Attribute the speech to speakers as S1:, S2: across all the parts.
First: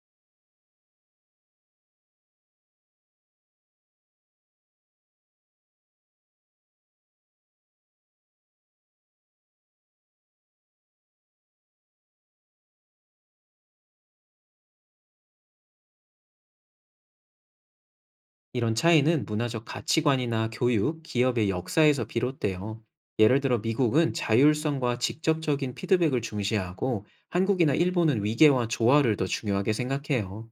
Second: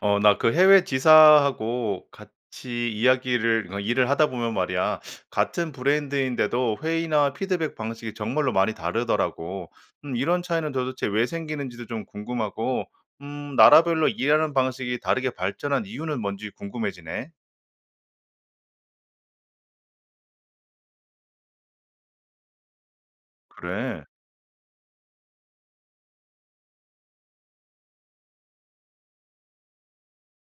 S1: 나 그 해외 지사하고 같이 이야기를 일을 하다 보면 말이야, 같은 브랜드인데도 회의나 피드백 방식이 정말로 많이 다르더라고. 이런 차이는 도대체 왜 생기는지도 좀 궁금하고, 나라별로 일하는 방식이 다르게 발전한 이유는 뭔지 궁금해지네.
S2: 이런 차이는 문화적 가치관이나 교육, 기업의 역사에서 비롯돼요. 예를 들어
S1: 그래.
S2: 미국은 자율성과 직접적인 피드백을 중시하고 한국이나 일본은 위계와 조화를 더 중요하게 생각해요.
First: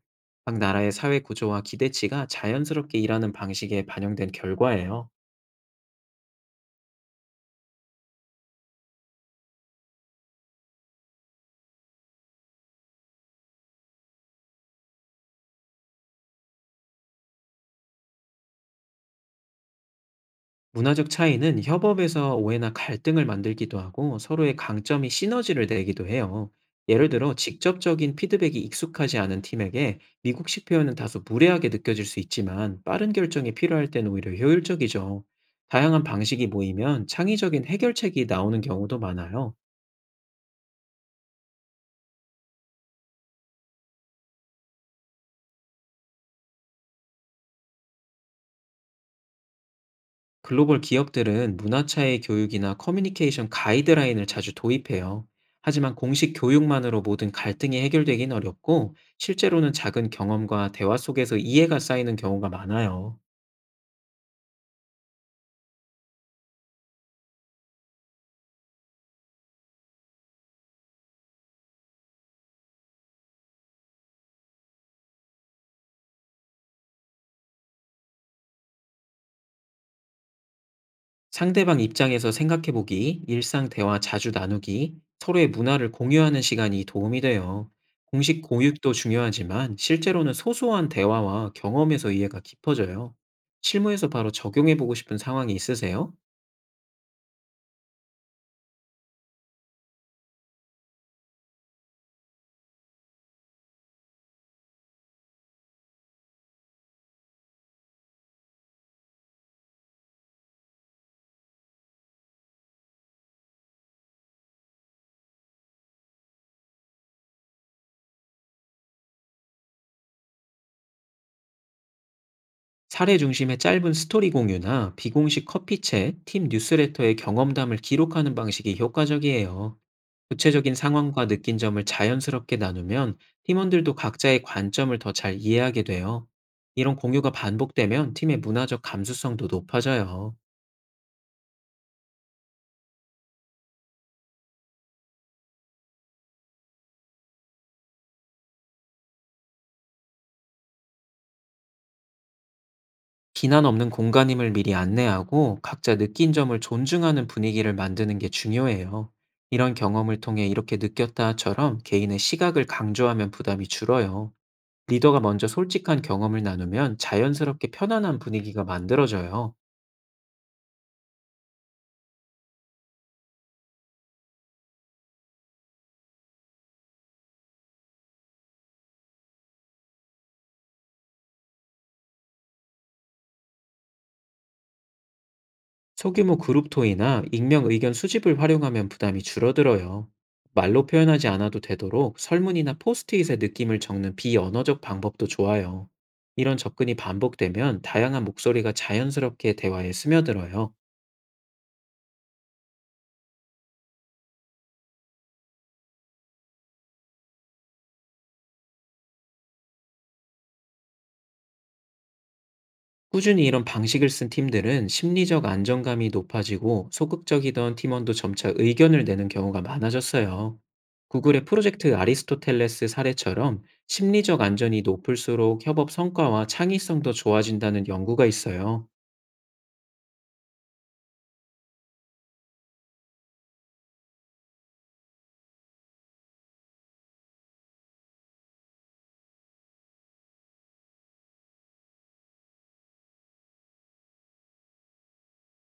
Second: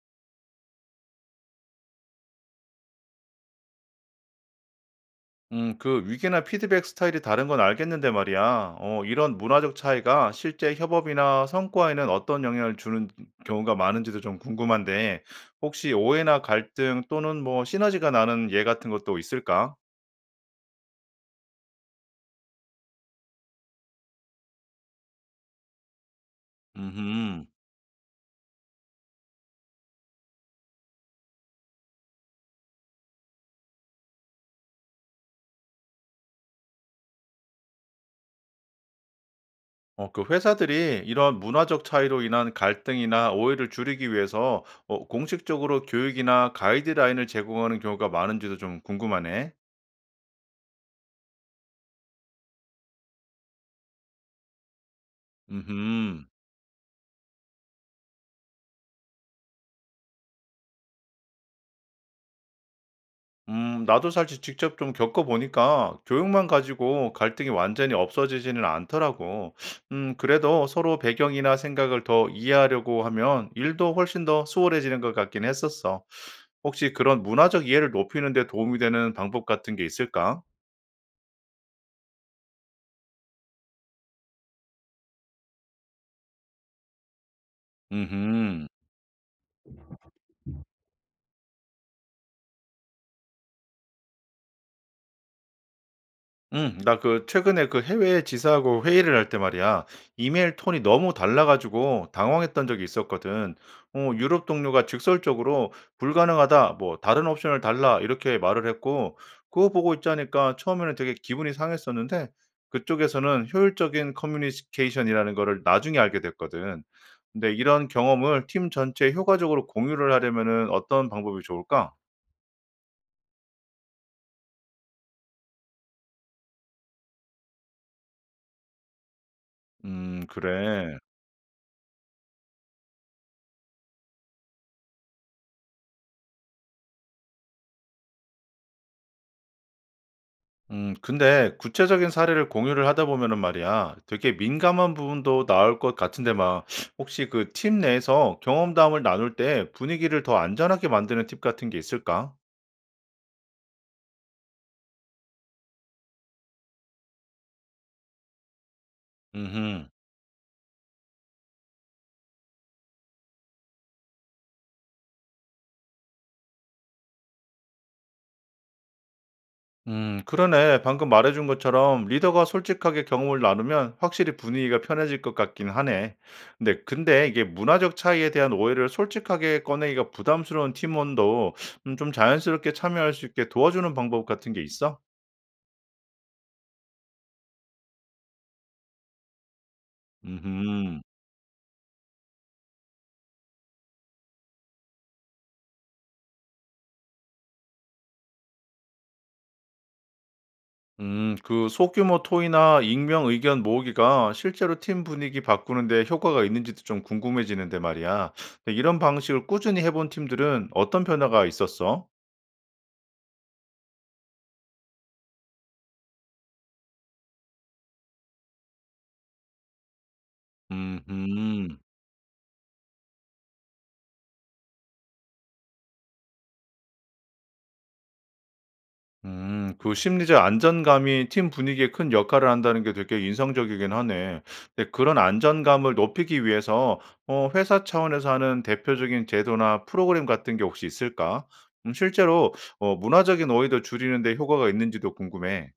S2: 각 나라의 사회 구조와 기대치가 자연스럽게 일하는 방식에 반영된 결과예요.
S1: 그 위계나 피드백 스타일이 다른 건 알겠는데 말이야. 이런 문화적 차이가 실제 협업이나 성과에는 어떤 영향을 주는 경우가 많은지도 좀 궁금한데, 혹시 오해나 갈등 또는 뭐 시너지가 나는 예 같은 것도 있을까?
S2: 문화적 차이는 협업에서 오해나 갈등을 만들기도 하고 서로의 강점이 시너지를 내기도 해요. 예를 들어
S1: 음,
S2: 직접적인 피드백이 익숙하지 않은 팀에게 미국식 표현은 다소 무례하게 느껴질 수 있지만 빠른 결정이 필요할 땐 오히려 효율적이죠. 다양한 방식이 모이면 창의적인 해결책이 나오는 경우도 많아요.
S1: 그 회사들이 이런 문화적 차이로 인한 갈등이나 오해를 줄이기 위해서 공식적으로 교육이나 가이드라인을 제공하는 경우가 많은지도 좀 궁금하네.
S2: 글로벌 기업들은 문화 차이 교육이나 커뮤니케이션 가이드라인을 자주 도입해요. 하지만
S1: 음.
S2: 공식 교육만으로 모든 갈등이 해결되긴 어렵고, 실제로는 작은 경험과 대화 속에서 이해가 쌓이는 경우가 많아요.
S1: 나도 사실 직접 좀 겪어 보니까 교육만 가지고 갈등이 완전히 없어지지는 않더라고. 그래도 서로 배경이나 생각을 더 이해하려고 하면 일도 훨씬 더 수월해지는 것 같긴 했었어. 혹시 그런 문화적 이해를 높이는 데 도움이 되는 방법 같은 게 있을까?
S2: 상대방 입장에서 생각해보기, 일상 대화 자주 나누기, 서로의 문화를 공유하는 시간이 도움이 돼요. 공식
S1: 음흠.
S2: 교육도 중요하지만 실제로는 소소한 대화와 경험에서 이해가 깊어져요. 실무에서 바로 적용해보고 싶은 상황이 있으세요?
S1: 응, 나 그 최근에 그 해외 지사하고 회의를 할 때 말이야, 이메일 톤이 너무 달라가지고 당황했던 적이 있었거든. 유럽 동료가 직설적으로 불가능하다, 뭐 다른 옵션을 달라 이렇게 말을 했고, 그거 보고 있자니까 처음에는 되게 기분이 상했었는데, 그쪽에서는 효율적인 커뮤니케이션이라는 거를 나중에 알게 됐거든. 근데 이런 경험을 팀 전체에 효과적으로 공유를 하려면은 어떤 방법이 좋을까?
S2: 사례 중심의 짧은 스토리 공유나 비공식 커피챗, 팀 뉴스레터의 경험담을 기록하는 방식이 효과적이에요. 구체적인
S1: 그래.
S2: 상황과 느낀 점을 자연스럽게 나누면 팀원들도 각자의 관점을 더 잘 이해하게 돼요. 이런 공유가 반복되면 팀의 문화적 감수성도 높아져요.
S1: 근데 구체적인 사례를 공유를 하다 보면은 말이야, 되게 민감한 부분도 나올 것 같은데 막, 혹시 그 팀 내에서 경험담을 나눌 때 분위기를 더 안전하게 만드는 팁 같은 게 있을까?
S2: 비난 없는 공간임을 미리 안내하고 각자 느낀 점을 존중하는 분위기를 만드는 게 중요해요. 이런
S1: 음,
S2: 경험을 통해 이렇게 느꼈다처럼 개인의 시각을 강조하면 부담이 줄어요. 리더가 먼저 솔직한 경험을 나누면 자연스럽게 편안한 분위기가 만들어져요.
S1: 그러네. 방금 말해준 것처럼 리더가 솔직하게 경험을 나누면 확실히 분위기가 편해질 것 같긴 하네. 근데 이게 문화적 차이에 대한 오해를 솔직하게 꺼내기가 부담스러운 팀원도 좀 자연스럽게 참여할 수 있게 도와주는 방법 같은 게 있어?
S2: 소규모 그룹 토의나 익명 의견 수집을 활용하면 부담이 줄어들어요. 말로
S1: 음.
S2: 표현하지 않아도 되도록 설문이나 포스트잇에 느낌을 적는 비언어적 방법도 좋아요. 이런 접근이 반복되면 다양한 목소리가 자연스럽게 대화에 스며들어요.
S1: 그 소규모 토의나 익명 의견 모으기가 실제로 팀 분위기 바꾸는데 효과가 있는지도 좀 궁금해지는데 말이야. 근데 이런 방식을 꾸준히 해본 팀들은 어떤 변화가 있었어?
S2: 꾸준히 이런 방식을 쓴 팀들은 심리적 안정감이 높아지고 소극적이던 팀원도 점차 의견을 내는 경우가 많아졌어요.
S1: 음,
S2: 구글의
S1: 음,
S2: 프로젝트 아리스토텔레스 사례처럼 심리적 안전이 높을수록 협업 성과와 창의성도 좋아진다는 연구가 있어요.
S1: 그 심리적 안전감이 팀 분위기에 큰 역할을 한다는 게 되게 인상적이긴 하네. 근데 그런 안전감을 높이기 위해서 회사 차원에서 하는 대표적인 제도나 프로그램 같은 게 혹시 있을까? 실제로 문화적인 오해도 줄이는데 효과가 있는지도 궁금해.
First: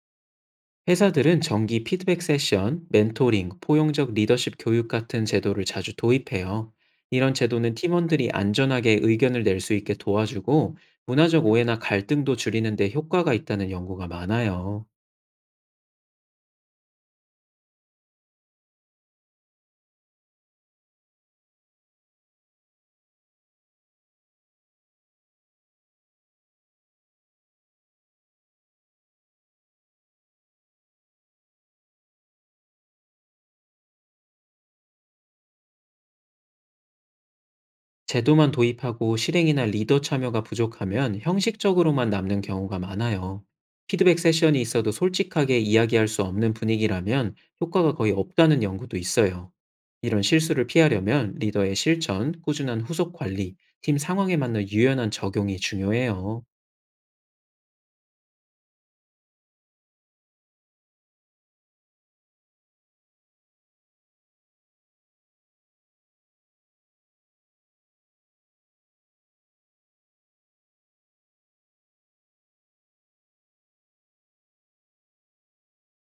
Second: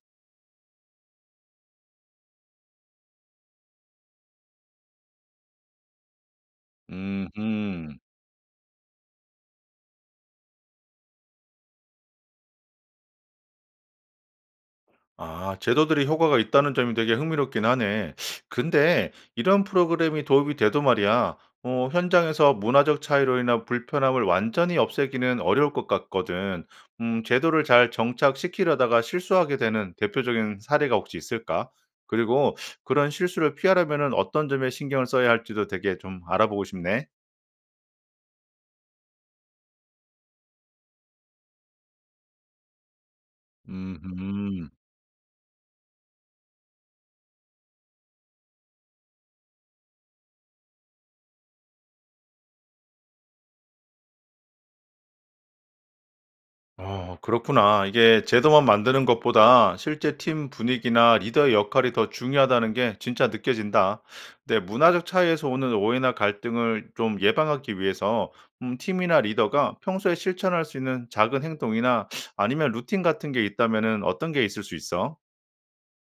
S2: 회사들은 정기 피드백 세션, 멘토링, 포용적 리더십 교육 같은 제도를 자주 도입해요. 이런 제도는
S1: 음흠.
S2: 팀원들이 안전하게 의견을 낼 수 있게 도와주고 문화적 오해나 갈등도 줄이는 데 효과가 있다는 연구가 많아요.
S1: 아, 제도들이 효과가 있다는 점이 되게 흥미롭긴 하네. 근데 이런 프로그램이 도움이 돼도 말이야. 현장에서 문화적 차이로 인한 불편함을 완전히 없애기는 어려울 것 같거든. 제도를 잘 정착시키려다가 실수하게 되는 대표적인 사례가 혹시 있을까? 그리고 그런 실수를 피하려면은 어떤 점에 신경을 써야 할지도 되게 좀 알아보고 싶네.
S2: 제도만 도입하고 실행이나 리더 참여가 부족하면 형식적으로만 남는 경우가 많아요. 피드백 세션이
S1: 음흠.
S2: 있어도 솔직하게 이야기할 수 없는 분위기라면 효과가 거의 없다는 연구도 있어요. 이런 실수를 피하려면 리더의 실천, 꾸준한 후속 관리, 팀 상황에 맞는 유연한 적용이 중요해요.
S1: 어, 그렇구나. 이게 제도만 만드는 것보다 실제 팀 분위기나 리더의 역할이 더 중요하다는 게 진짜 느껴진다. 근데 문화적 차이에서 오는 오해나 갈등을 좀 예방하기 위해서 팀이나 리더가 평소에 실천할 수 있는 작은 행동이나 아니면 루틴 같은 게 있다면은 어떤 게 있을 수 있어?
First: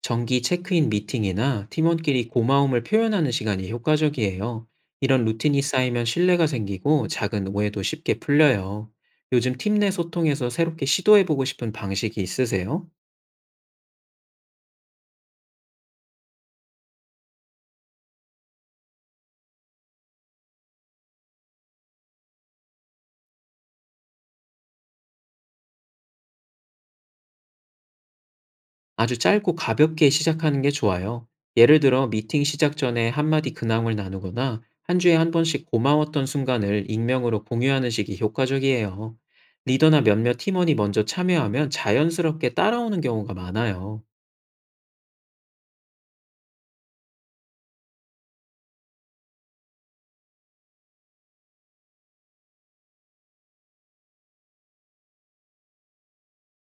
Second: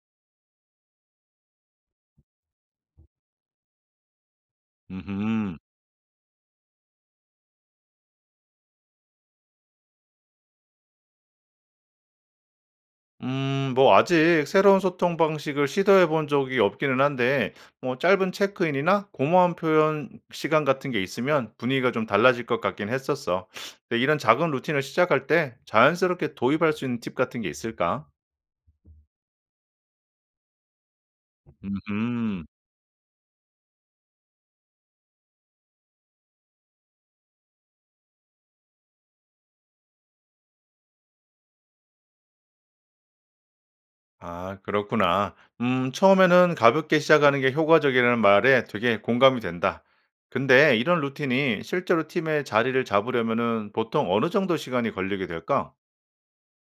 S2: 정기 체크인 미팅이나 팀원끼리 고마움을 표현하는 시간이 효과적이에요. 이런
S1: 음.
S2: 루틴이 쌓이면 신뢰가 생기고 작은 오해도 쉽게 풀려요. 요즘 팀 내 소통에서 새롭게 시도해보고 싶은 방식이 있으세요?
S1: 뭐 아직 새로운 소통 방식을 시도해 본 적이 없기는 한데, 뭐 짧은 체크인이나 고마운 표현 시간 같은 게 있으면 분위기가 좀 달라질 것 같긴 했었어. 근데 이런 작은 루틴을 시작할 때 자연스럽게 도입할 수 있는 팁 같은 게 있을까?
S2: 아주 짧고 가볍게 시작하는 게 좋아요. 예를 들어 미팅
S1: 음,
S2: 시작 전에 한마디 근황을 나누거나 한 주에 한 번씩 고마웠던 순간을 익명으로 공유하는 식이 효과적이에요. 리더나 몇몇 팀원이 먼저 참여하면 자연스럽게 따라오는 경우가 많아요.
S1: 아, 그렇구나. 처음에는 가볍게 시작하는 게 효과적이라는 말에 되게 공감이 된다. 근데 이런 루틴이 실제로 팀의 자리를 잡으려면은 보통 어느 정도 시간이 걸리게 될까?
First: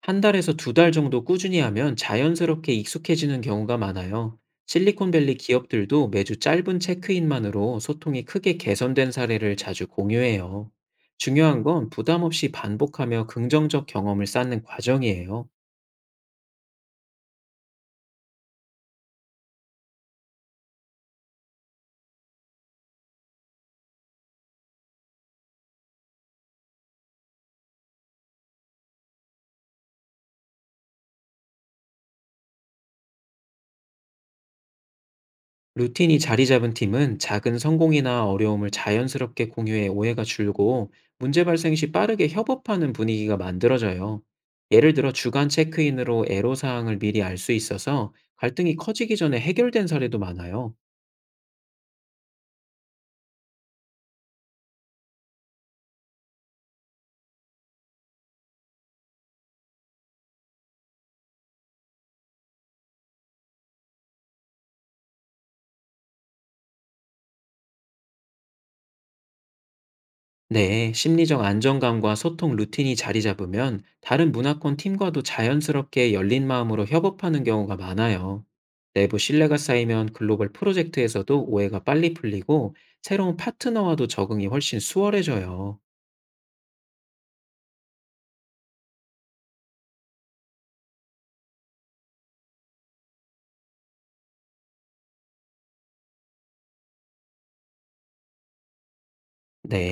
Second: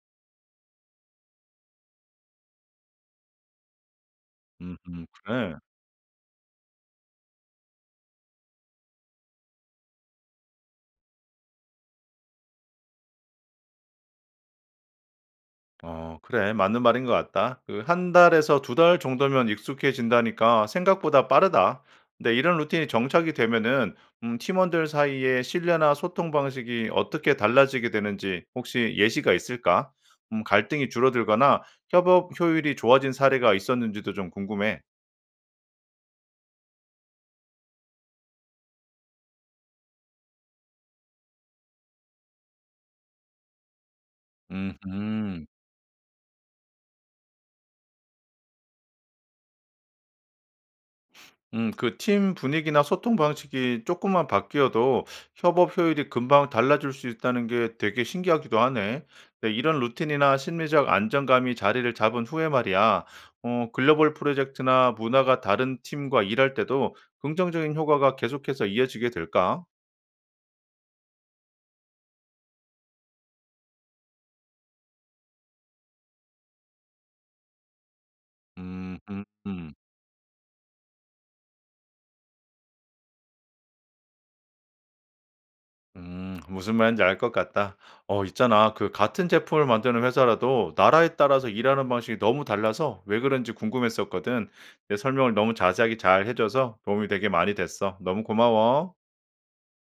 S2: 한 달에서 두 달 정도 꾸준히 하면 자연스럽게 익숙해지는 경우가 많아요. 실리콘밸리
S1: 그래.
S2: 기업들도 매주 짧은 체크인만으로 소통이 크게 개선된 사례를 자주 공유해요. 중요한 건 부담 없이 반복하며 긍정적 경험을 쌓는 과정이에요.
S1: 어, 그래. 맞는 말인 것 같다. 그 한 달에서 두 달 정도면 익숙해진다니까 생각보다 빠르다. 근데 이런 루틴이 정착이 되면은 팀원들 사이의 신뢰나 소통 방식이 어떻게 달라지게 되는지 혹시 예시가 있을까? 갈등이 줄어들거나 협업 효율이 좋아진 사례가 있었는지도 좀 궁금해.
S2: 루틴이 자리 잡은 팀은 작은 성공이나 어려움을 자연스럽게 공유해 오해가 줄고 문제 발생 시 빠르게 협업하는 분위기가 만들어져요. 예를 들어
S1: 음
S2: 주간 체크인으로 애로사항을 미리 알 수 있어서 갈등이 커지기 전에 해결된 사례도 많아요.
S1: 그 팀 분위기나 소통 방식이 조금만 바뀌어도 협업 효율이 금방 달라질 수 있다는 게 되게 신기하기도 하네. 네, 이런 루틴이나 심리적 안정감이 자리를 잡은 후에 말이야, 글로벌 프로젝트나 문화가 다른 팀과 일할 때도 긍정적인 효과가 계속해서 이어지게 될까?
S2: 네, 심리적 안정감과 소통 루틴이 자리 잡으면 다른 문화권 팀과도 자연스럽게 열린 마음으로 협업하는 경우가 많아요. 내부 신뢰가
S1: 음음.
S2: 쌓이면 글로벌 프로젝트에서도 오해가 빨리 풀리고 새로운 파트너와도 적응이 훨씬 수월해져요.
S1: 음. 무슨 말인지 알 것 같다. 있잖아, 그 같은 제품을 만드는 회사라도 나라에 따라서 일하는 방식이 너무 달라서 왜 그런지 궁금했었거든. 내 설명을 너무 자세하게 잘 해 줘서 도움이 되게 많이 됐어. 너무 고마워.
S2: 네.